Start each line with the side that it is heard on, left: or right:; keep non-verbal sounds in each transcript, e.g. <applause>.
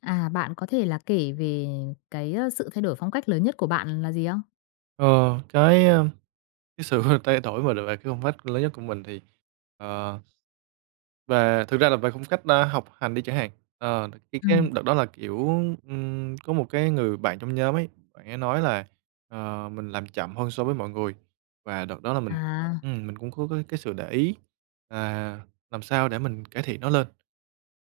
left: À, bạn có thể là kể về cái sự thay đổi phong cách lớn nhất của bạn là gì không?
right: Ờ, cái, a, cái sự <laughs> thay đổi mà về cái phong cách lớn nhất của mình thì, ờ, thực ra là về phong cách, học hành đi chẳng hạn. Cái
left: Ừm.
right: đợt đó là, kiểu, có một cái người bạn trong nhóm ấy, bạn ấy nói là, mình làm chậm hơn so với mọi người, và đợt đó là mình
left: À,
right: ừm, mình cũng có cái sự để ý, à, làm sao để mình cải thiện nó lên.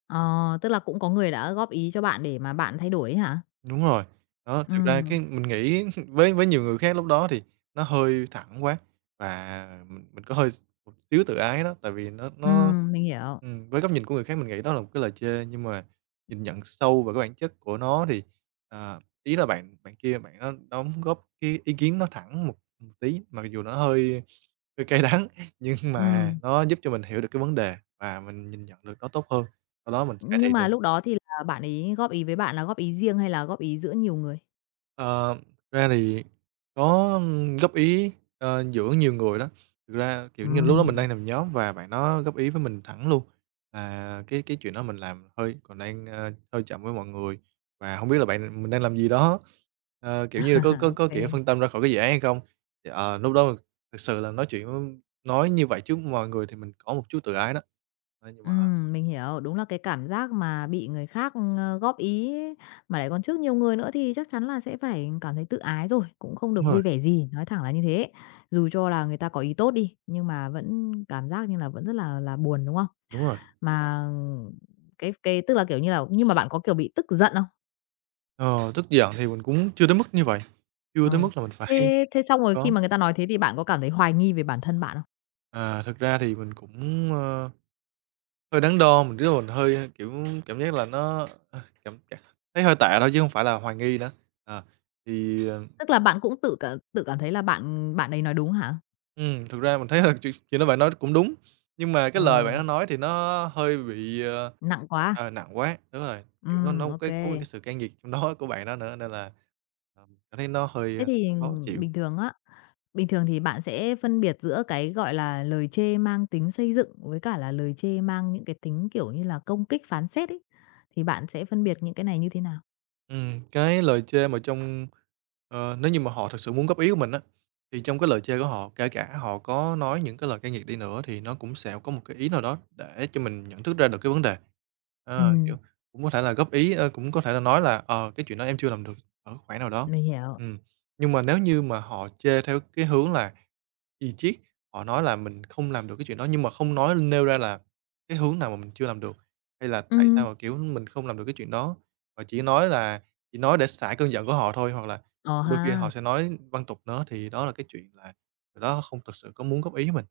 left: ờ, tức là cũng có người đã góp ý cho bạn để mà bạn thay đổi ấy hả?
right: Đúng rồi. Đó, thực ra cái
left: Ừm,
right: mình nghĩ <laughs> với nhiều người khác lúc đó thì nó hơi thẳng quá, và mình có hơi một xíu tự ái đó, tại vì nó
left: ừm, mình hiểu.
right: với góc nhìn của người khác mình nghĩ đó là một cái lời chê, nhưng mà nhìn nhận sâu vào cái bản chất của nó thì, ý là bạn bạn kia bạn nó đóng góp cái ý kiến nó thẳng một một tí, mặc dù nó hơi hơi cay đắng, <laughs> nhưng mà
left: Ừm,
right: nó giúp cho mình hiểu được cái vấn đề và mình nhìn nhận được nó tốt hơn, sau đó mình cải
left: nhưng
right: thiện được.
left: mà lúc đó thì là bạn ấy góp ý với bạn là góp ý riêng hay là góp ý giữa nhiều người?
right: Ờ, Ra thì có góp ý, giữa nhiều người đó. Thực ra, kiểu như, lúc đó mình đang
left: Ừm,
right: làm nhóm và bạn nó góp ý với mình thẳng luôn là cái chuyện đó mình làm hơi còn đang, hơi chậm với mọi người, và không biết là bạn mình đang làm gì đó, kiểu như là, có có
left: ô
right: có, kiểu,
left: kê.
right: phân
left: <laughs>
right: tâm ra khỏi cái dự án hay không? Thì, lúc đó thực sự là nói chuyện với nói như vậy trước mọi người thì mình có một chút tự ái đó. Đó, nhưng mà
left: Mình hiểu, đúng là cái cảm giác mà bị người khác, góp ý ấy, mà lại còn trước nhiều người nữa thì chắc chắn là sẽ phải cảm thấy tự ái rồi, cũng không được
right: đúng rồi,
left: vui vẻ gì, nói thẳng là như thế. Dù cho là người ta có ý tốt đi, nhưng mà vẫn cảm giác như là vẫn rất là buồn, đúng không?
right: đúng rồi,
left: Mà cái tức là, kiểu như là nhưng mà bạn có, kiểu, bị tức giận không?
right: ờ, tức giận thì mình cũng chưa tới mức như vậy, chưa tới
left: Ừ,
right: mức là mình phải
left: thế thế xong rồi khi
right: có
left: mà người ta nói thế thì bạn có cảm thấy hoài nghi về bản thân bạn không?
right: Thực ra thì mình cũng, hơi đắn đo, mình tức là mình hơi, kiểu, cảm giác là nó, cảm cảm thấy hơi tệ thôi chứ không phải là hoài nghi nữa. Ờ, thì, ờ,
left: Tức là bạn cũng tự cảm thấy là bạn bạn ấy nói đúng hả?
right: Thực ra mình thấy là chuyện chuyện đó bạn nói cũng đúng, nhưng mà cái lời bạn
left: Ờ,
right: nó nói thì nó hơi bị,
left: nặng quá.
right: nặng quá. Đúng rồi, kiểu, nó có
left: Ô.
right: cái sự cay nghiệt trong đó của bạn đó nữa, nên là, mình cảm thấy nó hơi,
left: Thế thì
right: khó chịu.
left: bình thường á, bình thường thì bạn sẽ phân biệt giữa cái, gọi là, lời chê mang tính xây dựng với cả là lời chê mang những cái tính, kiểu như là, công kích phán xét ấy, thì bạn sẽ phân biệt những cái này như thế nào?
right: Cái lời chê mà nếu như mà họ thực sự muốn góp ý của mình á, thì trong cái lời chê của họ, kể cả họ có nói những cái lời cay nghiệt đi nữa thì nó cũng sẽ có một cái ý nào đó để cho mình nhận thức ra được cái vấn đề. Kiểu,
left: Ừm,
right: cũng có thể là góp ý, cũng có thể là nói là "Ờ, cái chuyện đó em chưa làm được" ở khoảng nào đó.
left: mình hiểu.
right: Ừm, nhưng mà nếu như mà họ chê theo cái hướng là thì triết, họ nói là mình không làm được cái chuyện đó nhưng mà không nêu ra là cái hướng nào mà mình chưa làm được, hay là
left: Ừ.
right: tại sao mà, kiểu, mình không làm được cái chuyện đó, và chỉ nói để xả cơn giận của họ thôi, hoặc là
left: Ờ
right: đôi khi họ
left: ha.
right: sẽ nói văng tục nữa, thì đó là cái chuyện là người đó không thực sự có muốn góp ý mình.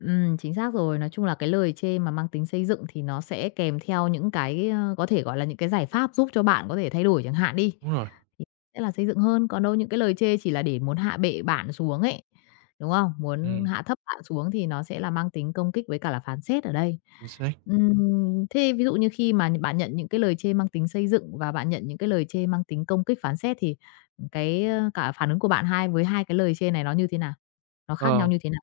left: Chính xác rồi. Nói chung là cái lời chê mà mang tính xây dựng thì nó sẽ kèm theo những cái, có thể, gọi là, những cái giải pháp giúp cho bạn có thể thay đổi chẳng hạn đi.
right: Đúng rồi,
left: Sẽ là xây dựng hơn, còn đâu những cái lời chê chỉ là để muốn hạ bệ bạn xuống ấy, đúng không? Muốn
right: ừm,
left: hạ thấp bạn xuống thì nó sẽ là mang tính công kích với cả là phán xét ở đây.
right: chính xác.
left: Thế ví dụ như khi mà bạn nhận những cái lời chê mang tính xây dựng và bạn nhận những cái lời chê mang tính công kích, phán xét thì cái, cả phản ứng của bạn hai với hai cái lời chê này nó như thế nào? Nó khác
right: Ờ.
left: nhau như thế nào?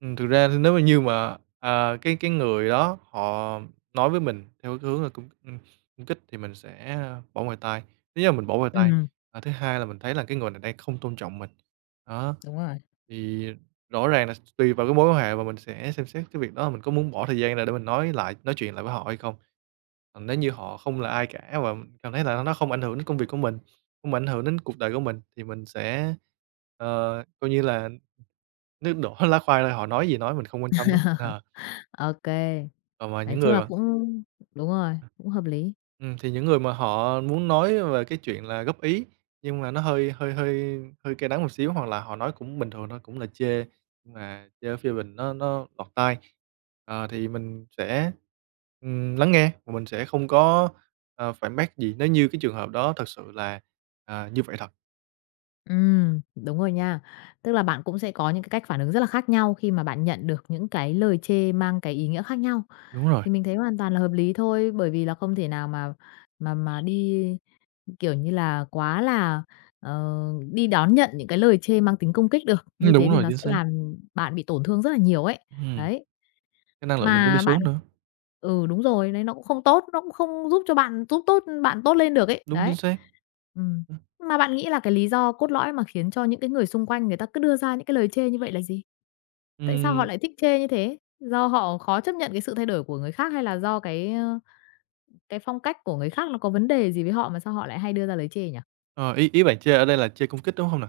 right: Thực ra thì nếu mà như mà, cái người đó họ nói với mình theo cái hướng là cung cung kích thì mình sẽ bỏ ngoài tai. Thứ nhất là mình bỏ ngoài tai,
left: Ừm,
right: và thứ hai là mình thấy là cái người này đang không tôn trọng mình. Đó,
left: đúng rồi.
right: thì rõ ràng là tùy vào cái mối quan hệ và mình sẽ xem xét cái việc đó là mình có muốn bỏ thời gian ra để mình nói chuyện lại với họ hay không. Còn nếu như họ không là ai cả và mình cảm thấy là nó không ảnh hưởng đến công việc của mình, không ảnh hưởng đến cuộc đời của mình thì mình sẽ, coi như là nước đổ <laughs> lá khoai thôi, họ nói gì nói mình không quan tâm lắm. Ờ,
left: Ok. Kê,
right: còn mà
left: nói
right: những
left: chung
right: người
left: là
right: mà
left: cũng đúng rồi, cũng hợp lý.
right: Thì những người mà họ muốn nói về cái chuyện là góp ý, nhưng mà nó hơi hơi hơi hơi cay đắng một xíu, hoặc là họ nói cũng bình thường thôi, cũng là chê, nhưng mà chê ở phê bình nó lọt tai, thì mình sẽ, lắng nghe và mình sẽ không có, phản bác gì nếu như cái trường hợp đó thật sự là, như vậy thật.
left: Đúng rồi nha. Tức là bạn cũng sẽ có những cái cách phản ứng rất là khác nhau khi mà bạn nhận được những cái lời chê mang cái ý nghĩa khác nhau.
right: Đúng rồi,
left: Thì mình thấy hoàn toàn là hợp lý thôi, bởi vì là không thể nào mà đi, kiểu như là, quá là, ờ, đi đón nhận những cái lời chê mang tính công kích được, như thế
right: đúng
left: thì
right: rồi,
left: nó
right: chính
left: sẽ
right: xác.
left: làm bạn bị tổn thương rất là nhiều ấy.
right: Ừm,
left: Đấy.
right: cái năng lượng mình cũng đi
left: Mà bạn
right: xuống nữa.
left: Ừ, đúng rồi, đấy, nó cũng không tốt, nó cũng không giúp cho bạn giúp tốt bạn tốt lên được ấy,
right: Đúng, chính
left: đấy.
right: xác.
left: Ừm. Mà bạn nghĩ là cái lý do cốt lõi mà khiến cho những cái người xung quanh người ta cứ đưa ra những cái lời chê như vậy là gì? Tại sao họ
right: Ừm.
left: lại thích chê như thế? Do họ khó chấp nhận cái sự thay đổi của người khác hay là do cái, cái phong cách của người khác nó có vấn đề gì với họ mà sao họ lại hay đưa ra lời chê nhỉ?
right: Ờ, Ý ý bạn chê ở đây là chê công kích, đúng hông nè?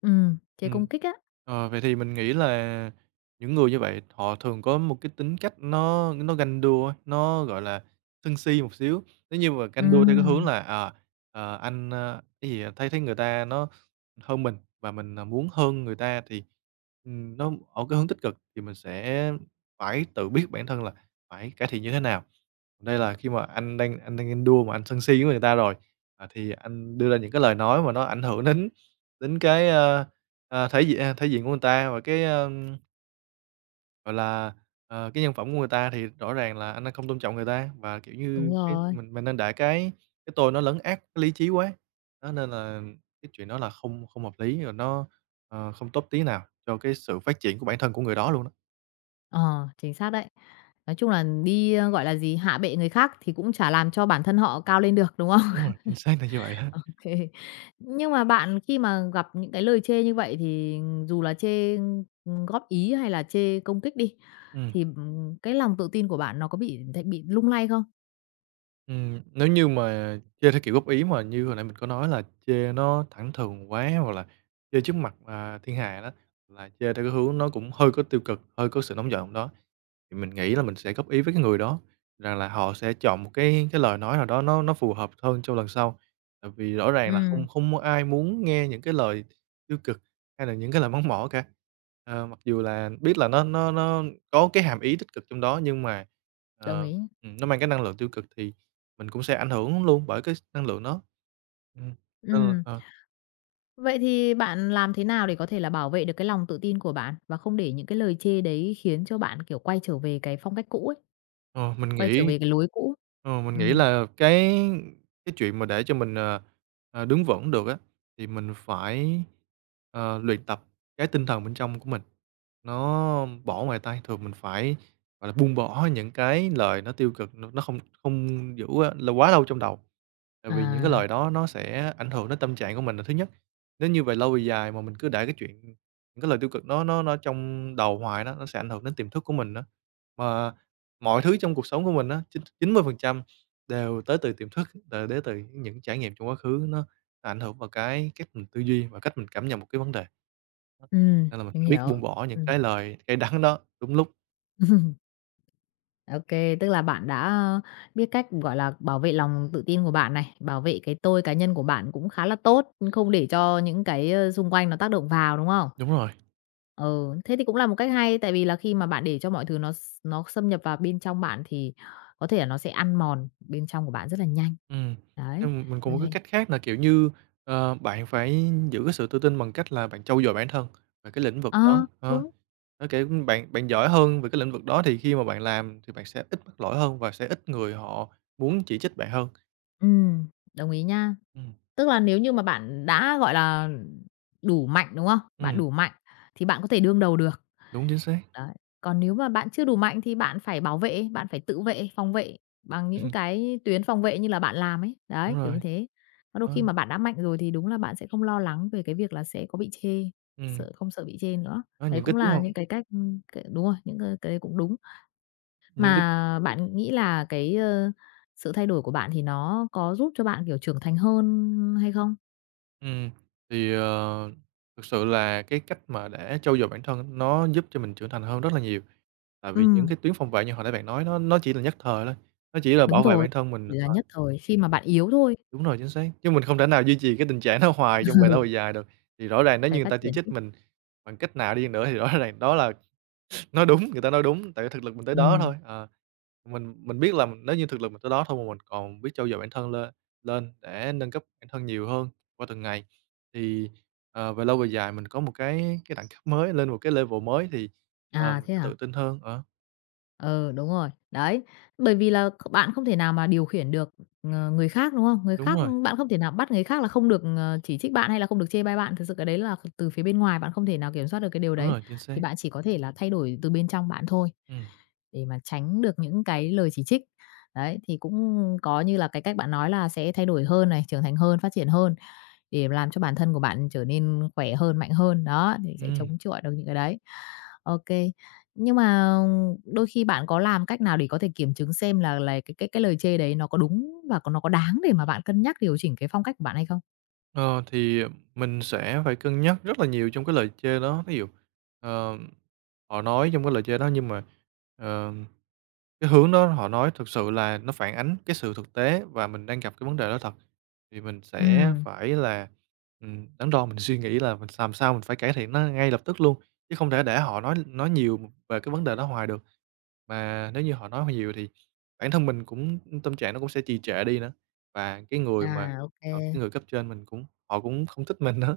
left: Chê
right: Ừm,
left: công kích á.
right: Vậy thì mình nghĩ là những người như vậy họ thường có một cái tính cách nó ganh đua á, nó, gọi là, sân si một xíu. Nếu như mà ganh đua theo cái hướng
left: Ừm,
right: là, à, ờ, anh, a, cái gì, à, thấy thấy người ta nó hơn mình và mình, muốn hơn người ta thì, nó ở cái hướng tích cực thì mình sẽ phải tự biết bản thân là phải cải thiện như thế nào. Đây là khi mà anh đang đua mà anh sân si với người ta rồi, thì anh đưa ra những cái lời nói mà nó ảnh hưởng đến đến cái, thể diện, thể diện của người ta và cái, gọi là, cái nhân phẩm của người ta thì rõ ràng là anh đang không tôn trọng người ta và, kiểu
left: đúng
right: như, cái
left: rồi.
right: mình đang để cái tôi nó lấn át cái lý trí quá. Đó, nên là cái chuyện đó là không không hợp lý rồi, nó, không tốt tí nào cho cái sự phát triển của bản thân của người đó luôn đó.
left: Ờ, chính xác đấy. Nói chung là đi, gọi là gì, hạ bệ người khác thì cũng chả làm cho bản thân họ cao lên được, đúng
right: Đúng
left: không?
right: rồi, chính
left: <laughs>
right: xác là như vậy đó.
left: <laughs> Nhưng mà bạn khi mà gặp những cái lời chê như vậy thì dù là chê, góp ý hay là chê công kích đi,
right: Ừm.
left: thì, cái lòng tự tin của bạn nó có bị lung lay không?
right: Nếu như mà chơi theo kiểu góp ý mà như hồi nãy mình có nói là chê nó thẳng thừng quá, hoặc là chê trước mặt, thiên hạ đó, là chê theo cái hướng nó cũng hơi có tiêu cực, hơi có sự nóng giận đó. Thì mình nghĩ là mình sẽ góp ý với cái người đó rằng là họ sẽ chọn một cái lời nói nào đó nó phù hợp hơn cho lần sau. Tại vì rõ ràng là
left: Ừm,
right: không không có ai muốn nghe những cái lời tiêu cực hay là những cái lời mắng mỏ cả. Ờ, mặc dù là biết là nó có cái hàm ý tích cực trong đó nhưng mà,
left: đồng
right: ờ,
left: ý.
right: nó mang cái năng lượng tiêu cực thì mình cũng sẽ ảnh hưởng luôn bởi cái năng lượng đó. Ừm, nên là
left: Ừm,
right: ờ.
left: Vậy thì bạn làm thế nào để có thể là bảo vệ được cái lòng tự tin của bạn và không để những cái lời chê đấy khiến cho bạn, kiểu, quay trở về cái phong cách cũ ấy,
right: Ờ, mình
left: quay trở
right: nghĩ
left: về cái lối cũ?
right: mình nghĩ
left: Ừm.
right: là cái chuyện mà để cho mình, đứng vững được á, thì mình phải, luyện tập cái tinh thần bên trong của mình, nó bỏ ngoài tai. Thường mình phải, gọi là, buông bỏ những cái lời nó tiêu cực, nó không không giữ á là quá lâu trong đầu, tại vì những cái
left: À,
right: lời đó nó sẽ ảnh hưởng đến tâm trạng của mình là thứ nhất. Nếu như về lâu về dài mà mình cứ để cái chuyện những cái lời tiêu cực nó trong đầu hoài đó, nó sẽ ảnh hưởng đến tiềm thức của mình đó. Mà mọi thứ trong cuộc sống của mình á, chín chín mươi phần trăm đều tới từ tiềm thức, đều đến từ những trải nghiệm trong quá khứ, nó ảnh hưởng vào cái cách mình tư duy và cách mình cảm nhận một cái vấn đề. Đó, nên là mình
left: mình
right: phải biết buông
left: hiểu.
right: bỏ những
left: Ừm.
right: cái lời cay đắng đó đúng lúc.
left: <laughs> OK, tức là bạn đã, biết cách, gọi là, bảo vệ lòng tự tin của bạn này, bảo vệ cái tôi cá nhân của bạn cũng khá là tốt, không để cho những cái, xung quanh nó tác động vào, đúng không?
right: Đúng rồi,
left: Ừ, thế thì cũng là một cách hay, tại vì là khi mà bạn để cho mọi thứ nó xâm nhập vào bên trong bạn thì có thể là nó sẽ ăn mòn bên trong của bạn rất là nhanh.
right: ừm,
left: Đấy,
right: nhưng mà mình còn một
left: nên
right: cái cách khác là, kiểu như, bạn phải giữ cái sự tự tin bằng cách là bạn trau dồi bản thân về cái lĩnh vực đó,
left: ờ, đúng,
right: nó, kiểu, bạn bạn giỏi hơn về cái lĩnh vực đó thì khi mà bạn làm thì bạn sẽ ít mắc lỗi hơn và sẽ ít người họ muốn chỉ trích bạn hơn.
left: ừm, đồng ý nha.
right: Ừm,
left: Tức là nếu như mà bạn đã, gọi là, đủ mạnh, đúng không? Bạn
right: ừm,
left: đủ mạnh thì bạn có thể đương đầu được.
right: đúng, chính xác.
left: Đấy, còn nếu mà bạn chưa đủ mạnh thì bạn phải bảo vệ, bạn phải tự vệ, phòng vệ bằng những
right: Ừm,
left: cái tuyến phòng vệ như là bạn làm ấy,
right: đúng
left: đấy, kiểu như
right: rồi,
left: thế. Có đôi
right: đó,
left: khi mà bạn đã mạnh rồi thì đúng là bạn sẽ không lo lắng về cái việc là sẽ có bị chê,
right: ừm,
left: không sợ bị chê nữa.
right: đó,
left: Đấy
right: những cái
left: cũng
right: tiếng
left: là
right: hông
left: những cái cách, c đúng rồi, những cái cũng đúng.
right: những cái
left: Mà bạn nghĩ là cái, sự thay đổi của bạn thì nó có giúp cho bạn, kiểu, trưởng thành hơn hay không?
right: ừm, thì, ờ, thực sự là cái cách mà để trau dồi bản thân nó giúp cho mình trưởng thành hơn rất là nhiều. Tại vì những
left: Ừm,
right: cái tuyến phòng vệ như hồi nãy bạn nói nó chỉ là nhất thời thôi, nó chỉ là
left: đúng
right: bảo vệ
left: rồi,
right: bản thân mình
left: chỉ là nhất thời, khi mà
right: Ờ.
left: bạn yếu thôi,
right: Đúng rồi, chính xác, chứ mình không thể nào duy trì cái tình trạng đó hoài trong về lâu về dài được, thì rõ ràng nếu như
left: phải
right: người
left: phát
right: ta chỉ
left: triển
right: trích
left: chứ.
right: mình bằng cách nào đi nữa thì rõ <laughs> ràng đó là Nói đúng, người ta nói đúng, tại vì thực lực mình tới đó
left: Ừm,
right: thôi. Ờ, mình biết là nếu như thực lực mình tới đó thôi mà mình còn biết trau dồi bản thân lên lên để nâng cấp bản thân nhiều hơn qua từng ngày, thì, về lâu về dài mình có một cái đẳng cấp mới, lên một cái level mới thì,
left: à,
right: mình
left: thế
right: sẽ
left: à?
right: tự tin hơn. Ờ,
left: Ừ, đúng rồi. Đấy, bởi vì là bạn không thể nào mà điều khiển được, người khác, đúng không? Người
right: đúng
left: khác
right: rồi,
left: bạn không thể nào bắt người khác là không được, chỉ trích bạn hay là không được chê bai bạn. Thực sự cái đấy là từ phía bên ngoài bạn không thể nào kiểm soát được cái điều
right: đúng
left: đấy,
right: rồi, chính
left: thì
right: xác.
left: bạn chỉ có thể là thay đổi từ bên trong bạn thôi,
right: Ừm,
left: để mà tránh được những cái lời chỉ trích. Đấy, thì cũng có như là cái cách bạn nói là sẽ thay đổi hơn này, trưởng thành hơn, phát triển hơn, để làm cho bản thân của bạn trở nên khỏe hơn, mạnh hơn. Đó, thì sẽ
right: ừm.
left: chống chọi được những cái đấy. OK. Nhưng mà đôi khi bạn có làm cách nào để có thể kiểm chứng xem là cái lời chê đấy nó có đúng và nó có đáng để mà bạn cân nhắc điều chỉnh cái phong cách của bạn hay không?
right: Ờ, thì mình sẽ phải cân nhắc rất là nhiều trong cái lời chê đó. Ví dụ, ờ, họ nói trong cái lời chê đó nhưng mà, ờ, cái hướng đó họ nói thực sự là nó phản ánh cái sự thực tế và mình đang gặp cái vấn đề đó thật. Thì mình sẽ
left: Ừm,
right: phải là, đắn đo mình suy nghĩ là mình làm sao mình phải cải thiện nó ngay lập tức luôn, chứ không thể để họ nói nhiều về cái vấn đề đó hoài được. Mà nếu như họ nói nhiều thì bản thân mình cũng tâm trạng nó cũng sẽ trì trệ đi nữa. Và cái người
left: à,
right: mà
left: OK,
right: Ờ,
left: ô.
right: cái người cấp trên mình cũng họ cũng không thích mình nữa.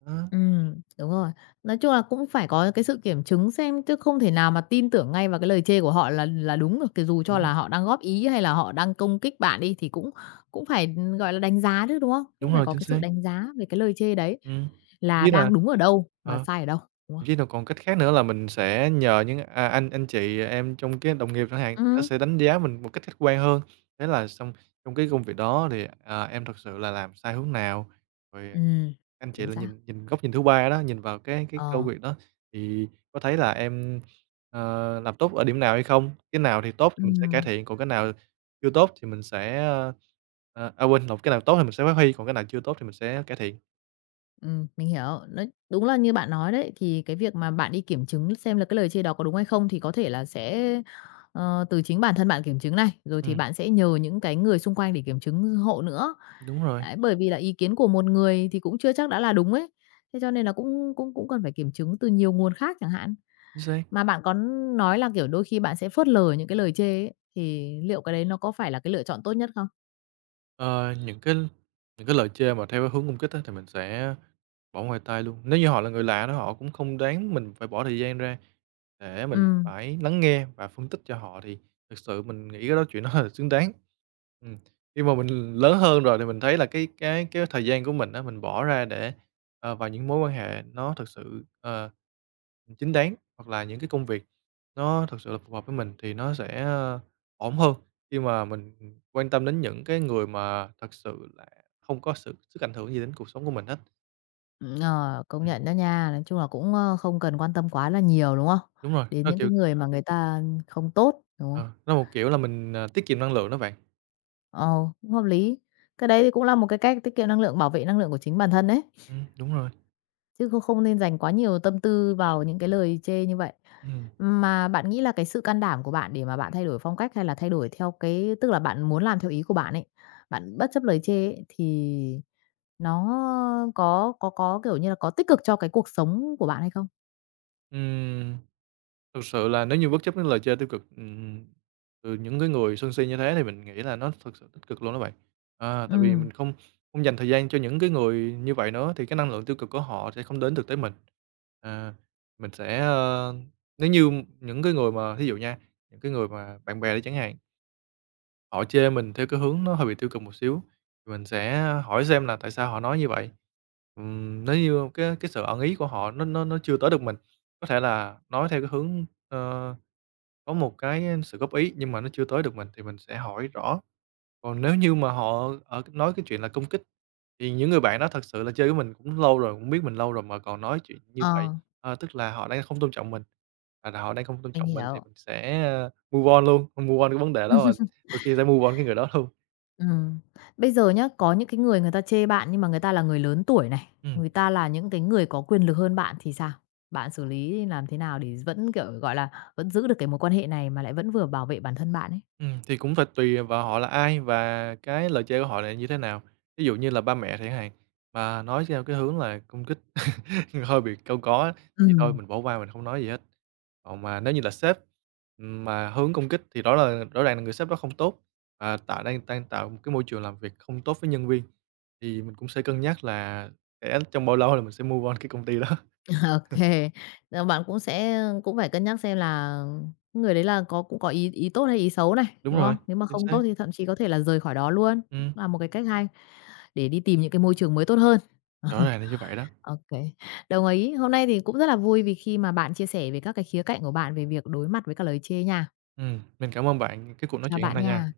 right: Đó,
left: Đúng rồi. Nói chung là cũng phải có cái sự kiểm chứng xem, chứ không thể nào mà tin tưởng ngay vào cái lời chê của họ là đúng được, thì dù cho
right: ừm,
left: là họ đang góp ý hay là họ đang công kích bạn đi thì cũng cũng phải, gọi là, đánh giá chứ, đúng không?
right: đúng
left: Cũng phải
right: rồi,
left: có
right: chính
left: cái sự
right: xác.
left: đánh giá về cái lời chê đấy,
right: Ừm, thậm
left: là
right: chí là
left: đang đúng ở đâu và
right: ờ.
left: sai ở đâu, đúng không?
right: chứ chí còn cách khác nữa là mình sẽ nhờ những, à, anh chị em trong cái đồng nghiệp chẳng hạn, nó
left: Ừ,
right: sẽ đánh giá mình một cách khách quan hơn. Thế là xong trong cái công việc đó thì, à, em thực sự là làm sai hướng nào, rồi
left: ừ,
right: anh chị
left: chính
right: là
left: xác.
right: nhìn nhìn góc nhìn thứ ba đó, nhìn vào cái công
left: Ờ,
right: việc đó thì có thấy là em, làm tốt ở điểm nào hay không? Cái nào thì tốt thì mình sẽ cải
left: ừm,
right: thiện, còn cái nào chưa tốt thì mình sẽ, quên lộn, cái nào tốt thì mình sẽ phát huy, còn cái nào chưa tốt thì mình sẽ cải thiện.
left: mình hiểu. Nói đúng là như bạn nói đấy, thì cái việc mà bạn đi kiểm chứng xem là cái lời chê đó có đúng hay không thì có thể là sẽ, từ chính bản thân bạn kiểm chứng này, rồi thì
right: Ừm,
left: bạn sẽ nhờ những cái người xung quanh để kiểm chứng hộ nữa.
right: đúng rồi,
left: Đấy, bởi vì là ý kiến của một người thì cũng chưa chắc đã là đúng ấy, thế cho nên là cũng cũng cũng cần phải kiểm chứng từ nhiều nguồn khác chẳng hạn.
right: chính xác.
left: Mà bạn có nói là, kiểu, đôi khi bạn sẽ phớt lờ những cái lời chê ấy, thì liệu cái đấy nó có phải là cái lựa chọn tốt nhất không?
right: Những những cái lời chê mà theo cái hướng công kích á, thì mình sẽ bỏ ngoài tai luôn. Nếu như họ là người lạ đó, họ cũng không đáng mình phải bỏ thời gian ra để mình
left: Ừm.
right: phải lắng nghe và phân tích cho họ, thì thực sự mình nghĩ cái đó chuyện đó <laughs> là xứng đáng. Ừm, khi mà mình lớn hơn rồi thì mình thấy là cái thời gian của mình á, mình bỏ ra để, vào những mối quan hệ nó thực sự, chính đáng, hoặc là những cái công việc nó thực sự là phù hợp với mình thì nó sẽ, ổn hơn. Khi mà mình quan tâm đến những cái người mà thật sự là không có sự sức ảnh hưởng gì đến cuộc sống của mình hết.
left: Ờ, công
right: Ừm.
left: nhận đó nha. Nói chung là cũng, không cần quan tâm quá là nhiều, đúng không?
right: Đúng rồi,
left: Đến
right: nó,
left: những
right: kiểu,
left: cái người mà người ta không tốt, đúng không?
right: ờ, nó một kiểu là mình, à, tiết kiệm năng lượng đó bạn.
left: Ờ, cũng hợp lý. Cái đấy thì cũng là một cái cách tiết kiệm năng lượng, bảo vệ năng lượng của chính bản thân đấy,
right: Đúng rồi,
left: chứ không không nên dành quá nhiều tâm tư vào những cái lời chê như vậy.
right: ừm.
left: Mà bạn nghĩ là cái sự can đảm của bạn để mà bạn thay đổi phong cách hay là thay đổi theo cái tức là bạn muốn làm theo ý của bạn ấy, bạn bất chấp lời chê ấy, thì nó có, kiểu như là, có tích cực cho cái cuộc sống của bạn hay không?
right: Ừm, thực sự là nếu như bất chấp những lời chê tiêu cực, từ những cái người sân si như thế thì mình nghĩ là nó thực sự tích cực luôn đó bạn. À,
left: Ừ,
right: tại vì mình không không dành thời gian cho những cái người như vậy nữa thì cái năng lượng tiêu cực của họ sẽ không đến được tới mình. À, mình sẽ, nếu như những cái người mà thí dụ nha, những cái người mà bạn bè đi chẳng hạn, họ chê mình theo cái hướng nó hơi bị tiêu cực một xíu, thì mình sẽ hỏi xem là tại sao họ nói như vậy. Nếu như cái sự ẩn ý của họ nó chưa tới được mình, có thể là nói theo cái hướng, có một cái sự góp ý nhưng mà nó chưa tới được mình thì mình sẽ hỏi rõ. Còn nếu như mà họ nói cái chuyện là công kích, thì những người bạn đó thật sự là chơi với mình cũng lâu rồi, cũng biết mình lâu rồi mà còn nói chuyện như vậy,
left: ờ.
right: ờ, tức là họ đang không tôn trọng mình, và họ đang không tôn
left: Mình
right: trọng mình thì
left: hiểu.
right: mình sẽ, move on luôn, move on cái vấn đề đó và đôi khi sẽ move on cái người đó luôn.
left: Ừm. Bây giờ nhá, có những cái người người ta chê bạn nhưng mà người ta là người lớn tuổi này,
right: Ừm,
left: người ta là những cái người có quyền lực hơn bạn thì sao? Bạn xử lý làm thế nào để vẫn, kiểu, gọi là, vẫn giữ được cái mối quan hệ này mà lại vẫn vừa bảo vệ bản thân bạn ấy?
right: thì cũng phải tùy vào họ là ai và cái lời chơi của họ là như thế nào. Ví dụ như là ba mẹ chẳng hạn, mà nói theo cái hướng là công kích <laughs> hơi bị câu có thì thôi
left: Ừm,
right: mình bỏ qua mình không nói gì hết. Còn mà nếu như là sếp, mà hướng công kích thì rõ ràng là người sếp đó không tốt, và tạo đang đang tạo một cái môi trường làm việc không tốt với nhân viên, thì mình cũng sẽ cân nhắc là sẽ trong bao lâu là mình sẽ move on cái công ty đó. <laughs>
left: <laughs> ô kê. Ờ, bạn cũng sẽ cũng phải cân nhắc xem là người đấy là có cũng có ý ý tốt hay ý xấu này,
right: Đúng
left: đúng
right: rồi,
left: không? Nếu mà
right: chính
left: không
right: xác,
left: tốt thì thậm chí có thể là rời khỏi đó luôn,
right: ừm,
left: là một cái cách hay để đi tìm những cái môi trường mới tốt hơn.
right: rõ
left: <laughs>
right: ràng là như vậy đó.
left: OK, đồng ý. Hôm nay thì cũng rất là vui vì khi mà bạn chia sẻ về các cái khía cạnh của bạn về việc đối mặt với cả lời chê nha.
right: Mình cảm ơn bạn cái cuộc nói
left: Chào
right: chuyện hôm
left: bạn
right: nay nha.
left: nha.